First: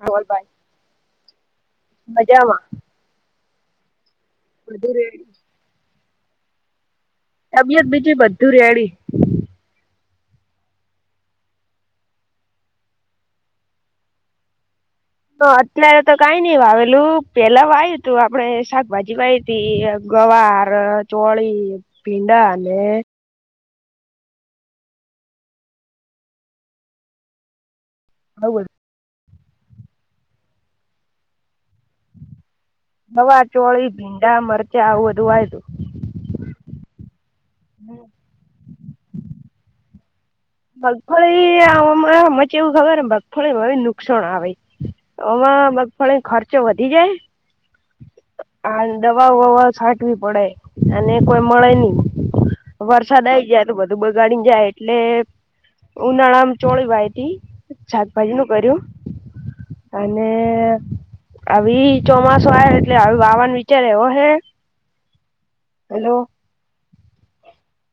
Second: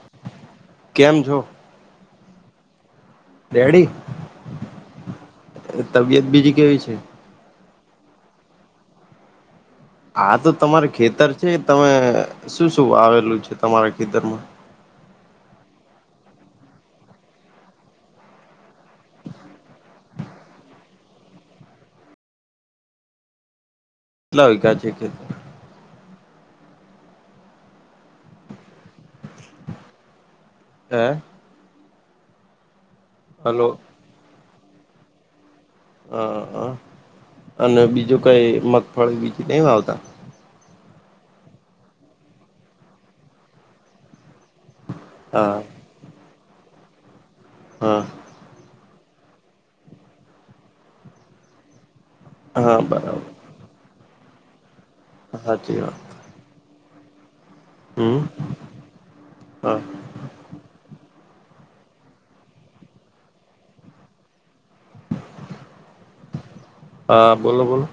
હા બોલ ભાઈ કેમ છો? મજામાં રેડી બધું રેડી તબિયત બીજી કેવી છે? તબિયત બીજી બધું રેડી? હા તો તમારે ખેતર છે તમે શું શું વાવેલું છે તમારા ખેતરમાં? તો અત્યારે તો કઈ નઈ વાવેલું પેલા વાય્યું તું આપડે શાકભાજી વાય તી ગવાર, ચોળી, ભીંડા ને. કેટલા વિઘા છે ખેતર બોવ બધૂ હે. ગવાર, હલો ચોળી, ભીંડા, મરચા આવું બધું વાયુતું હ હ અને બીજું કઈ મગફળી બીજી નહી વાવતા? મગફળી આવામાં ચેવુ ખબર મગફળીમાં હવે નુકસાન આવે. હવ હા મગફળીનો ખર્ચો વધી જાય હા. હાને દવાઓ વવાઓ છાંટવી પડે અને કોઈ મળે નહી. હા બરાબર વરસાદ આવી જાય તો બધું બગાડી જાય એટલે સાાચી વાત. ઉનાળામ ચોળી વાઈ હતી હમ શાકભાજી નું કર્યું. હા અને આવી ચોમાસું આવે એટલે વાવાન વિચાર એવો હે હલો. હા, બોલો બોલો.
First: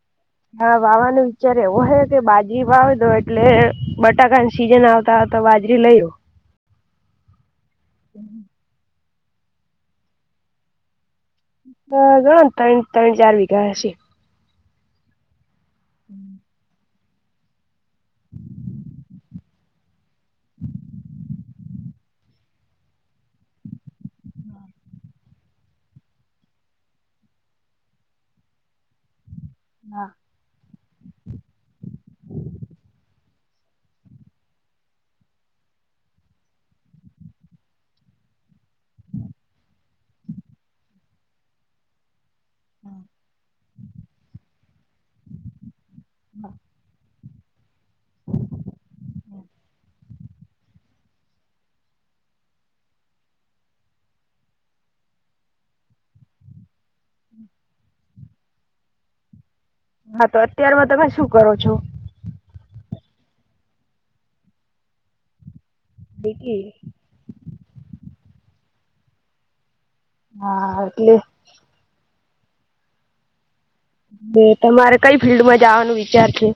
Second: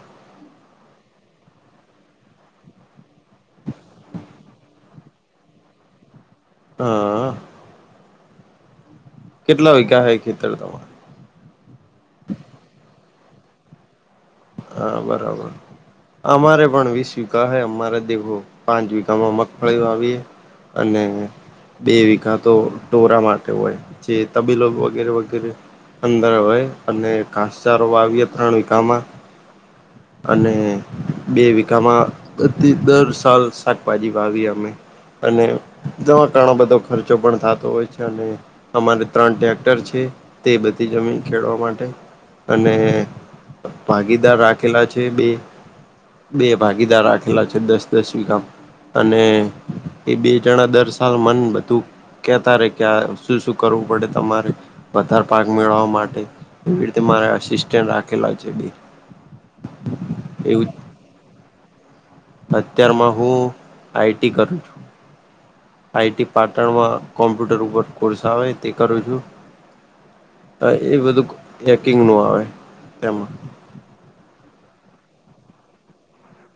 હા વાવાનું વિચાર એવો હે કે બાજરી વાવીદો એટલે બટાકાને સીઝન આવ તા તો બાજરી લઈ ઓ અ કેટલા ઉયગા હે ખેતર તમાર અ ગણોને ત્રણ ત્રણ ચાર વિઘા હશે. હા બરાબર અમારે પણ વીશ વિ ઘા હે અમારે દેખો પાંચ વિઘામાં મગફળી વાવીએ અને બે વિઘા તો ઠોરા માટે હોય જે તબીલો વગેરે વગેરે અંદર હોય અને ઘાસચાર વાવીએ ત્રણ વિઘામાં હા અને બે વિઘામાં બધી દર સાલ શાકભાજી વાવીએ અમે અને દવા તણો બધો ખર્ચો પણ થાતો હોય છે અને અમારે ત્રણ ટ્રેક્ટર છે તે બધી જમીન ખેડવા માટે અને ભાગીદાર રાખેલા છે બે, બે ભાગીદાર રાખ લા છે દસ દસ વિઘા અને એ બે જણા દર સાલ મન બધું કે તારે કે આ શું શું કરવું પડે તમારે વધારે પાક મેળવવા માટે એવી રીતે મારે આસિસ્ટન્ટ રાખેલા છે બે હા તો અત્યાર માં તમે શું કરો છો? અત્યાર માં હું આઈટી કરું છું આઈટી પાટણ ડિગ્રી માં કોમ્પ્યુટર ઉપર કોર્સ આવે તે કરું છું તા હા એ એટલે બધુ હેકિંગ નું આવે તે માં તે તમારે કઈ ફિલ્ડમાં જાવાનું વિચાર છે?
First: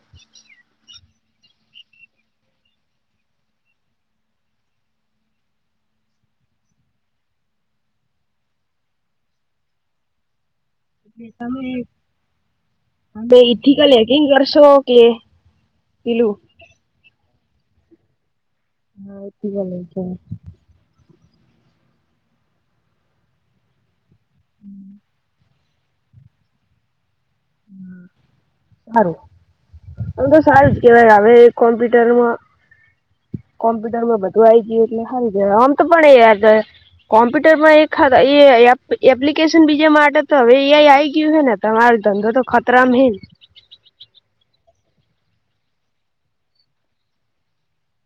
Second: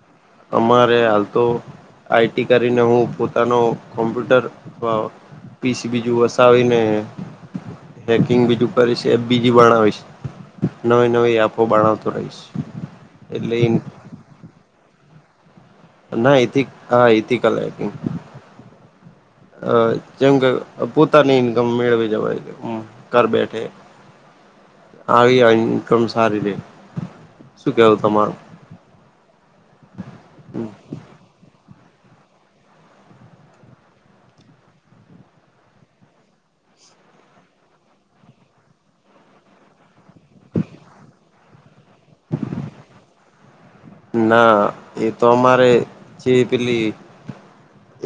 અમારે હાલ તો આઈટી કરીને હું પોતાનો કોમ્પ્યુટર અ પી સી બીજું વસાવી ને હેકિંગ બીજું કરીશ એપ બીજી બણાવીશ નવી નવી એપો તમે બણાવતો રહીશ એટલે ઈ કીંગ કરશો કે પેલું ના એથી હા એથીકલ આઈથિક હા ઇથિકલ હેકિંગ જેમકે પોતાની ઇન્કમ મેળવી જવાય એમ ઘર બેઠે આવી આ ઇનકમ સારી રે શું કેવુ તમારું? હારું એમ તો સારું જ કેવાય હવે કોમ્પ્યુટરમાં કોમ્પ્યુટર માં બધું આવી ગયું એટલે હારુ કેવાય આમ તો પણ એ યાદ છે કોમ્પ્યુટર માં એક હારા એ એપ્લ એપ્લિકેશન બીજા માટે તો હવે એઆઈ આવી ગયું હે ને તમાર ધંધો તો ખતરામાં હેને ના એ તો અમારે જે પેલી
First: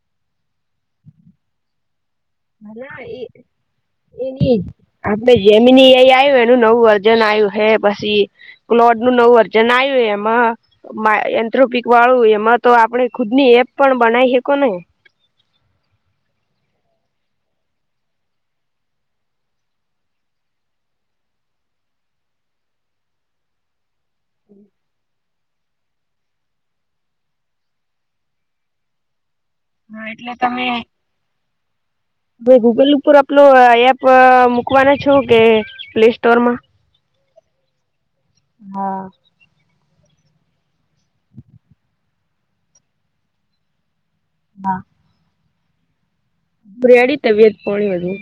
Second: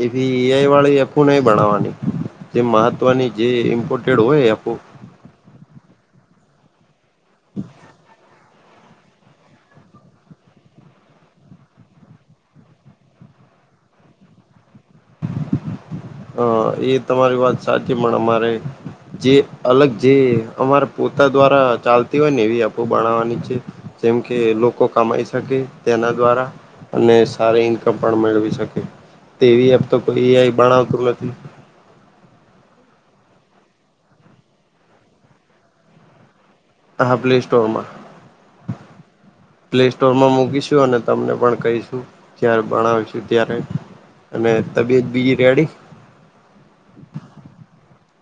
એવી એઆઈ વાળી એપુ નય બણવાની જે મહત્વની જે ઇમ્પોર્ટેડ હોય એપો આમતો જેમીની એઆઈ આવ્યું એનું નવું વર્જન આવ્યું હે પછી ક્લોડ નું નવું વર્જન આયુ એમાં મા એન્થ્રોપિક વાળું એમાં તો આપણે ખુદ ની એપ પણ બનાઈ હકો ને [inaudible] હ એ તમારી વાત સાચી પણ અમારે જે અલગ જે અમારે પોતા દ્વારા ચાલતી હોય ને એવી એપો બણાવાની છે જેમકે લોકો કમાઈ શકે તેના દ્વારા અને સારી ઇન્કમ પણ મેળવી શકે. તેવી એપ તો કોઈ એટલે એઆઈ બણાવતું નથી [inaudible] પહી ગૂગલ ઉપર આપલો એપ મૂકવાના છો કે, પ્લે સ્ટોર માં હા, પ્લેસ્ટોરમાં હા પ્લેસ્ટોર માં મૂકીશું અને તમને પણ કહીશું. જ્યારે ભણાવશું ત્યારે અને તબિયત બીજી રેડી રેડી તબિયત પોણી બધું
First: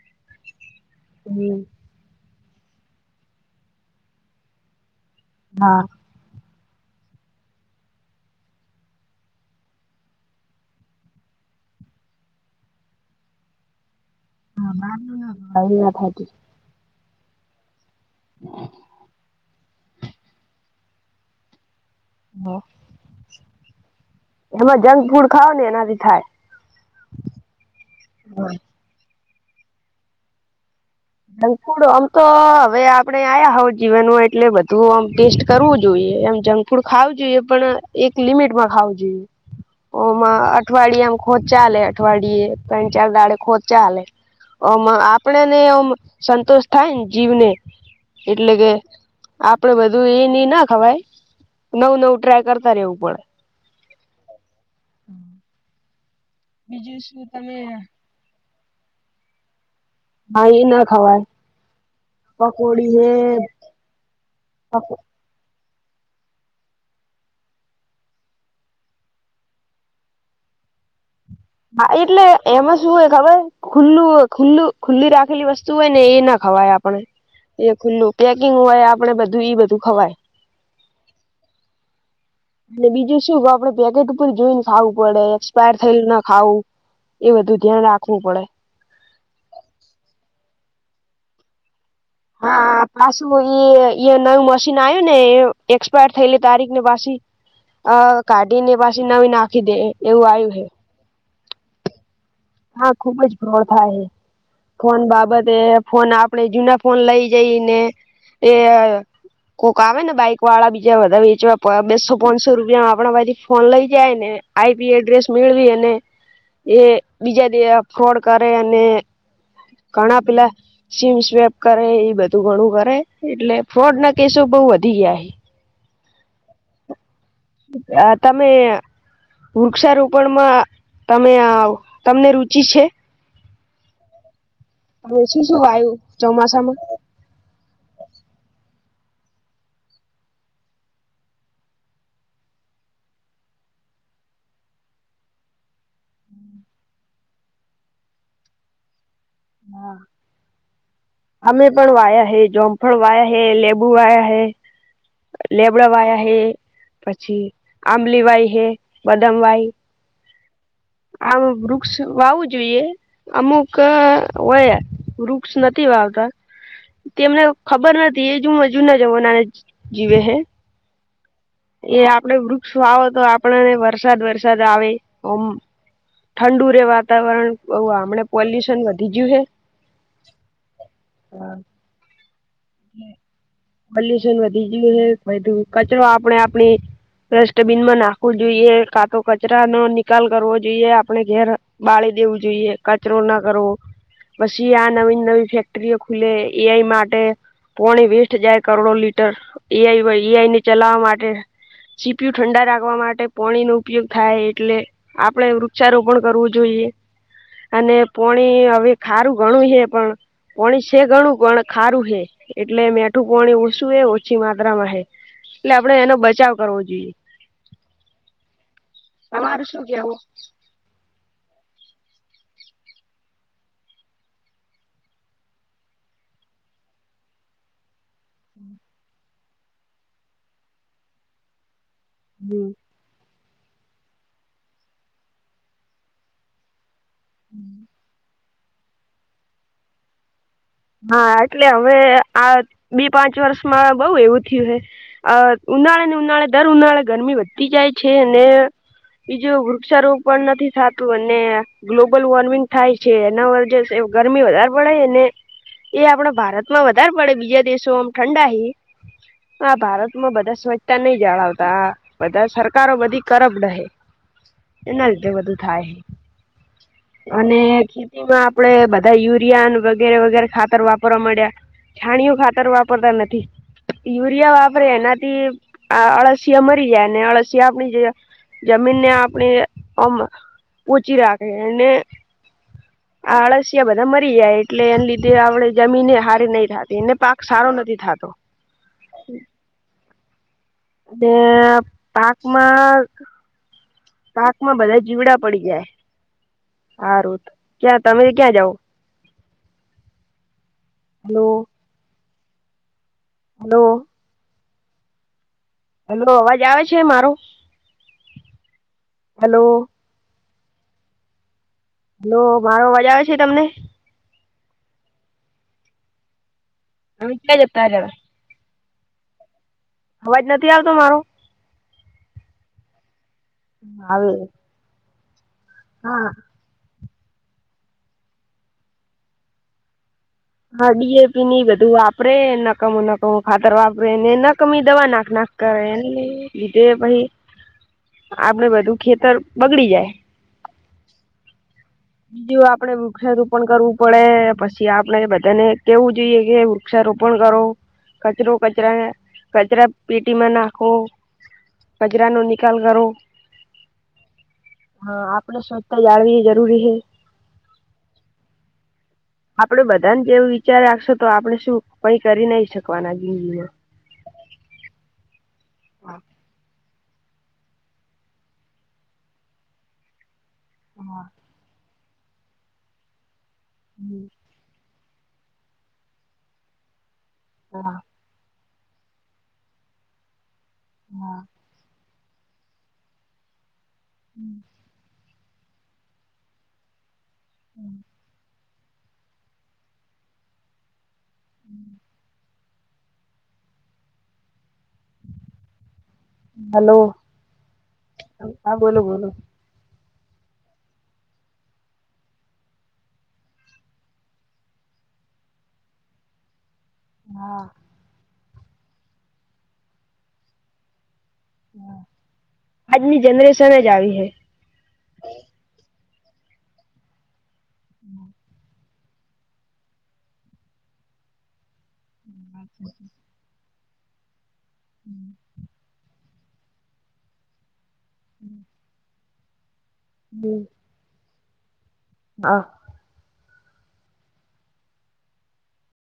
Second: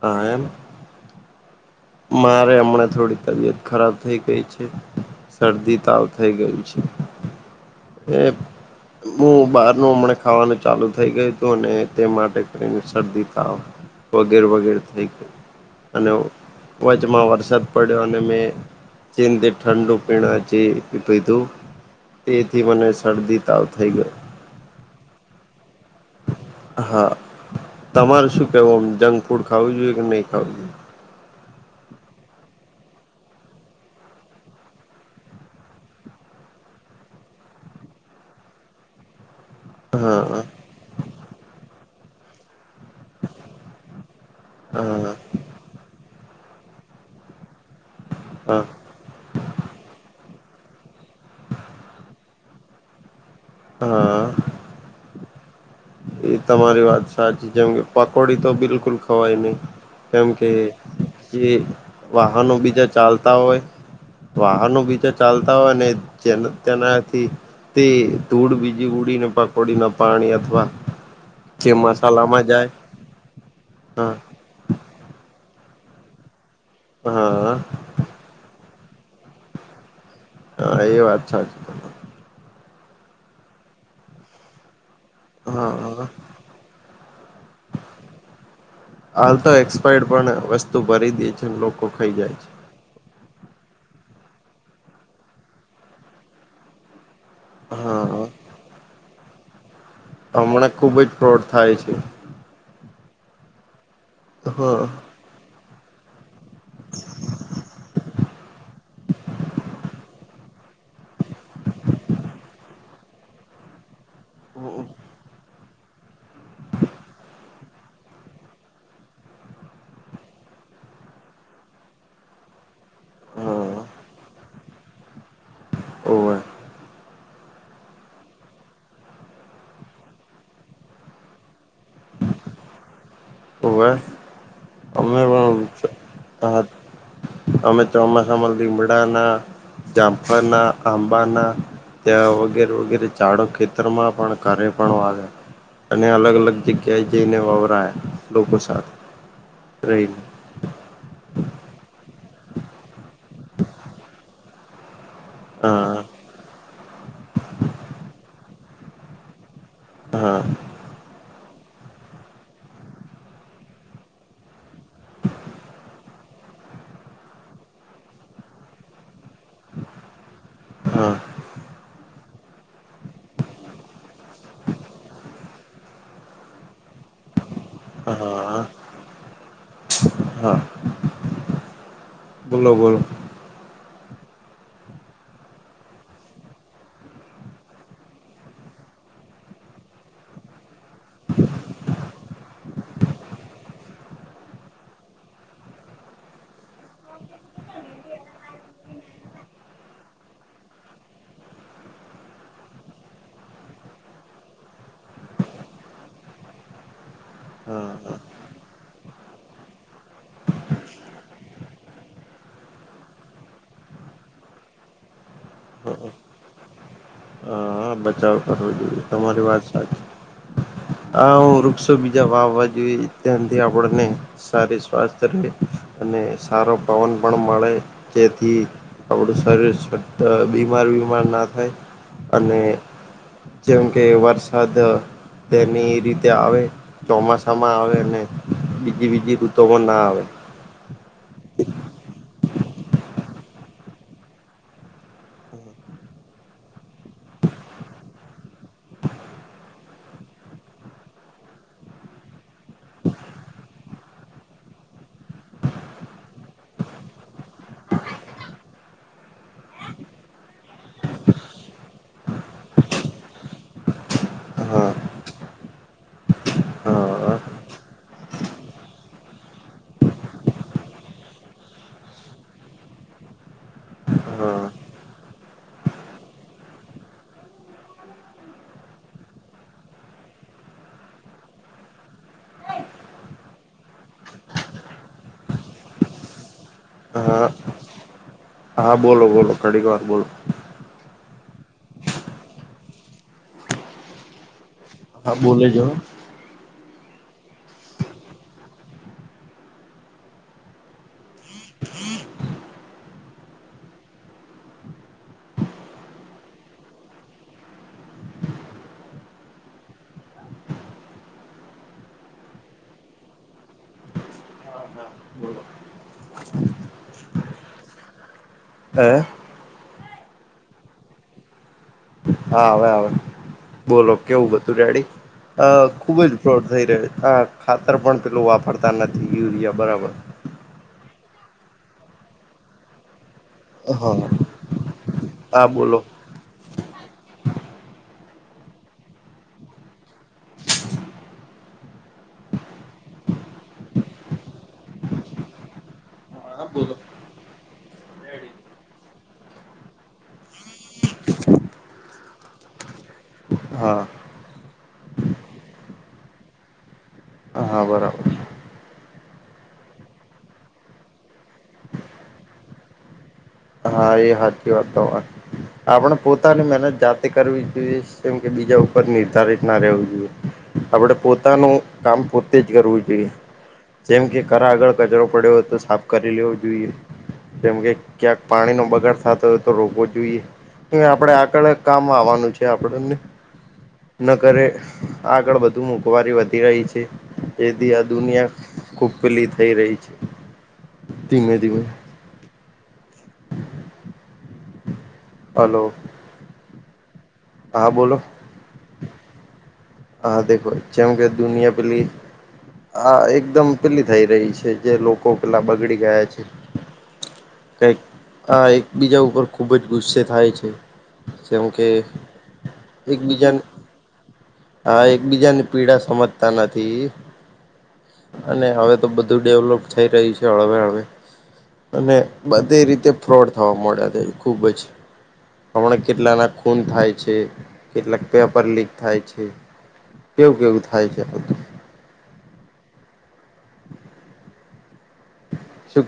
હા, એમ હમ મારે હમણાં થોડી તબિયત ખરાબ થઈ ગઈ છે, હા શરદી-તાવ થઈ ગયું છે. એ હું બહારનું હમણા ખાવાનું ચાલુ થઇ ગયું હતું, ને તે માટે કરીને શરદી-તાવ [inaudible] વગેરે-વગેરે, થઈ ગયું આવી ના અને થતી વચમાં વરસાદ પડ્યો અને મે જે તે ઠંડુ પીણાં જે પીધું હા થી મને શરદી-તાવ થઈ ગયો. એમાં જંક ફૂડ ખાાવ ને એનાથી થાય. હા, તમારે શું કેવું જંક ફૂડ ખાવું જોઈએ કે નહી ખાવું જોઈએ? જંક ફૂડ આમ તો હવે આપડે આયા હોવ, જીવનમાં એટલે બધું આમ ટેસ્ટ કરવું જોઈએ, એમ જંક થોડું ખાવું જોઈએ, પણ એક લિમિટમાં ખાવું જોઈએ. હા ઓમાં અઠવાડિયા મ ખો ચાલે અઠવાડિયે તન-ચાર ડાડે ખોવ ચાલે, ઓમ હા આપડે ને ઓમ સંતોષ થાય ને જીવને, એટલે હા કે આપડે બધું એ-એ ના ખવાય, નવું-નવું ટ્રાય કરતા રેવું પડે હા [inaudible] એ તમારી વાત સાચી જેમ કે પકોડી તો બિલકુલ ખવાય નહી. કેમ હા કે, એ ના ખવાય જે વાહનો બીજા પકોડી હે ચાલતા હોય. વાહનો પકો બીજા ચાલતા હોય ને જે તેનાથી તે ધૂળ બીજી ઉડીને પકોડી ના પાણી અથવા જે હા, એટલે મસાલામાં જાય એમાં શું હોય ખબર હા ખુલ્લું ખુલ્લું, ખુલ્લી રાખેલી વસ્તુ હોય ને એ ના ખવાય આપણે હા એ ખુલ્લું પેકિંગ હોય, આપડે બધું ઈ બધું ખવાય. હા, એ વાત સાચી અને બીજું શું ક આપડે પેકેટ ઉપર જોઈને ખાવું પડે, એક્સપાયર થયેલ હા ના ખાવુ એ બધું ધ્યાન રાખવું પડે. હાલ તો, એક્સપાયડ પણ વસ્તુ ભરી દે છે, લોકો ખાઈ જાય. છે. હા, પાછું એ-એ નયું મશીન આવ્યું ને એક્સપાયર થયેલી તારીખ ને પાછી અ હા કાઢી ને પાછી નવી નાખી દે એવું આવ્યું હે હમણાં ખુબ જ ફ્રોડ થાય છે. હા, ખુબ જ ફ્રોડ થાય, હા. ફોન બાબતે ફોન આપણેે જુના ફોન લઈ જઈને, એ કોક આવે ને બાઈક વાળા બીજા બધા વેચવા બેસો-પોનસો રૂપિયામાં આપણા પાહે થી ફોન લઈ જાય ને, આઈપી એડ્રેસ મેળવી અને એ બીજા દ ફ્રોડ કરે અને ઘણા પેલા સીમ સ્વેપ કરે એ બધું ઘણું કરે એટલે હા ફ્રોડના કેસો બો વધી ગયા હે ઓવે અ તમે વૃક્ષારોપણમાં તમે તમને રુચિ છે? હોવે તમે અમે શું પણ શું વાયુ હા ચોમાસામાં અમે ચોમાસામાં લીમડાના જામફરના આંબાના ત્યાં વગેરે વગેરે ચાળો ખેતરમાં પણ ઘરે પણ વાવયા અને અલગ અલગ જગ્યાએ જઈને વવરાયા લોકો સાથે રહીને. અમે પણ વાયા હૈ, જોમફળ વાયા હૈ, લેબુ વાયા હૈ લેબડા વાયા હા હૈ, પછી આંબલી વાય હૈ, બદામ વાય હા. આમ વૃક્ષ વાવું જોઈએ. અમુક હોય વૃક્ષ નથી વાવતા તેમને ખબર નથી એજ [unintelligible] ના જમાનાને જીવે હે હા. એ આપડે વૃક્ષો વાવો તો આપણને વરસાદ વરસાદ આવે ઓમ ઠંડુ રે વાતાવરણ બઉ આમણે હા પોલ્યુશન વધી ગયું હે હા હા બોલો બો પોલ્યુશન વધી ગયું હે [unintelligible] કચરો આપણે આપણી ડસ્ટબીનમાં નાખવું જોઈએ કા તો કચરા ન ની કાલ કરવો જોઈએ આપણે ઘેર બાળી દેવું જોઈએ કચરો ના કરવો પછી આ નવી નવી ફેક્ટરીઓ ખુલે એઆઈ માટે પોણી વેસ્ટ જાય કરોડો લીટર એઆઈ એઆઈ ને ચલાવવા માટે ચીપિયુ ઠંડા રાખવા માટે પાણીનો ઉપયોગ થાય એટલે આપણે વૃક્ષારોપણ કરવું જોઈએ. હા અને પોણી હવે ખારું ઘણું હે પણ પોણી છે, ઘણું પણ ખારું હે એટલે મેઠું કોણી ઓછું એ ઓછી માત્રામાં હે એટલે આપણેે એનો બચાવ કરવો જોઈએ. હ હ બચાવ કરવો જોઈએ તમારી તમારું વાત શું સાચી કેવું હા હું વૃક્ષો બીજા વાવા જોએ ત્યાંથી આપડને સારી સ્વાસ્થ રહે અને સારો પવન પણ મળે જેથી આપણું શરીર [unintelligible] બીમાર બીમાર ના થાય અને જેમકે વરસાદ તેની રીતે આવે ચોમાસામાં આવે ને બીજી બીજી ઋતો પણ ના આવે હા એટલે હવે આ બે પાંચ વર્ષમાં બઉ એવું થયું હે અ ઉનાળે ને ઉનાળે દર ઉનાળે ગરમી વધતી જાય છે, ને બીજું વૃક્ષારોપણ નથી થાતું અને ગ્લોબલ વોર્મિંગ થાય છે, એના વ જે ગરમી વધારે પડે ને એ આપણા ભારતમાં વધારે પડે બીજા દેશો આમ ઠંડા હે હા ભારતમાં બધા સ્વચ્તા નહીં જાળવતા બધા સરકારો બધી કરપડ હે હા એના લીધે બધું થાય હે હા અને ખેતીમાં આપડે બધા યુરિયા વગેરે વગે [unintelligible] ખાતર વાપરવા માંડ્યા છાણીયુ ખાતર વાપરતા નથી. યુરિયા હા વાપરે એનાથી આ અળસિયા મરી જાય ને અળસિયા આપણી જે જમીનને આપડી ઓમ પોચી રાખે એને આ અળસિયા બધા મરી જાય એટલે એના લીધે આપડે જમીને હારી નહી થતી એને પાક હા સારો નથી થાતો હા બોલો બોલો ઘડીક વાર બોલો તે પાકમાં પાકમાં બધા જીવડા હા પડી બોલે જો જાય, હારુ ક્યાં તમે ક્યાં જાવ? હલો હલો હલો અવાજ આવે છે મારો? હલો હલો મારો અવાજ આવે છે તમને? હા હા બોલો તમે ક્યાં જતા રયા છો? હે અવાજ નથી આવતો મારો? હા આવે આવે બોલો આવે કેવું બધું રેડી? અ ખુબ હા જ ફ્રોડ થઈ રહ્યો આ ખાતર પણ પેલું વાપરતા નથી યુરિયા બરાબર હા ડીએપી ની એ બધું વાપરે નકામો નકામો ખાતર વાપરે હા ને નકામી દવા નાક નાક હા કરે બોલો એ પહિ આપડે બધું ખેતર બગડી જાય બીજું આપડે વૃક્ષારોપણ કરવું પડે પછી આપડે બ બધાને કેવું જોઈએ કે વૃક્ષારોપણ કરો. કચરો કચરા કચરાપેટીમાં નાખો. કચરાનો નિકાલ કરો. હા હા આપણે સ્વચ્છતા જાળવી જરૂરી હે હા બરાબર આપડે બધાન જેવું વિચાર રાખશો તો આપણે શું કઈ કરી નહી શકવાના જિંદગીમાં હા એ હાચી વાત તમારી આપણે પોતાની મહેનત જાત જાતે કરવી જોઈએ કેમ કે બીજા ઉપર નિર્ધારિત ના રહેવું જોઈએ, આપણે પોતાનું કામ પોતે જ કરવું જોઈએ જેમ કે ઘેર આગળ કચરો પડ્યો હોય તો સાફ કરી લેવો જોઈએ જેમ કે ક્યાંક પાણી નો બગાડ થાતો હોય તો રોકવો જોઈએ કે આપણે આગળ કામ આવવાનું છે આપડને ન કરે આગળ વધુ મોંઘવારી વધી રહી છે એથી આ દુનિયા ખૂબ પેલી થઈ રહી છે, ધીમે ધીમે હલો. હલો. હા બોલો હા બોલો બોલો હા દેખો જેમ કે દુનિયા પેલી આ એકદમ પેલી થઈ રહી છે જે લોકો પેલા બગડી ગયા છે. હા. કઈક આ એકબીજા ઉપર ખુબ જ ગુસ્સે થાય છે જેમ કે એકબીજા એક જ આવી હે હા એકબીજાની પીડા સમજતા નથી અને હવે તો બધું ડેવલોપ થઈ રહ્યું છે, હળવે હળવે અને બધી રીતે ફ્રોડ થવા મળે તે ખૂબ જ હમણાં કેટલાના ખૂન થાય છે. કેટલાક પેપર લીક થાય છે, કેવું કેવું થાય છે, બધું હા. શું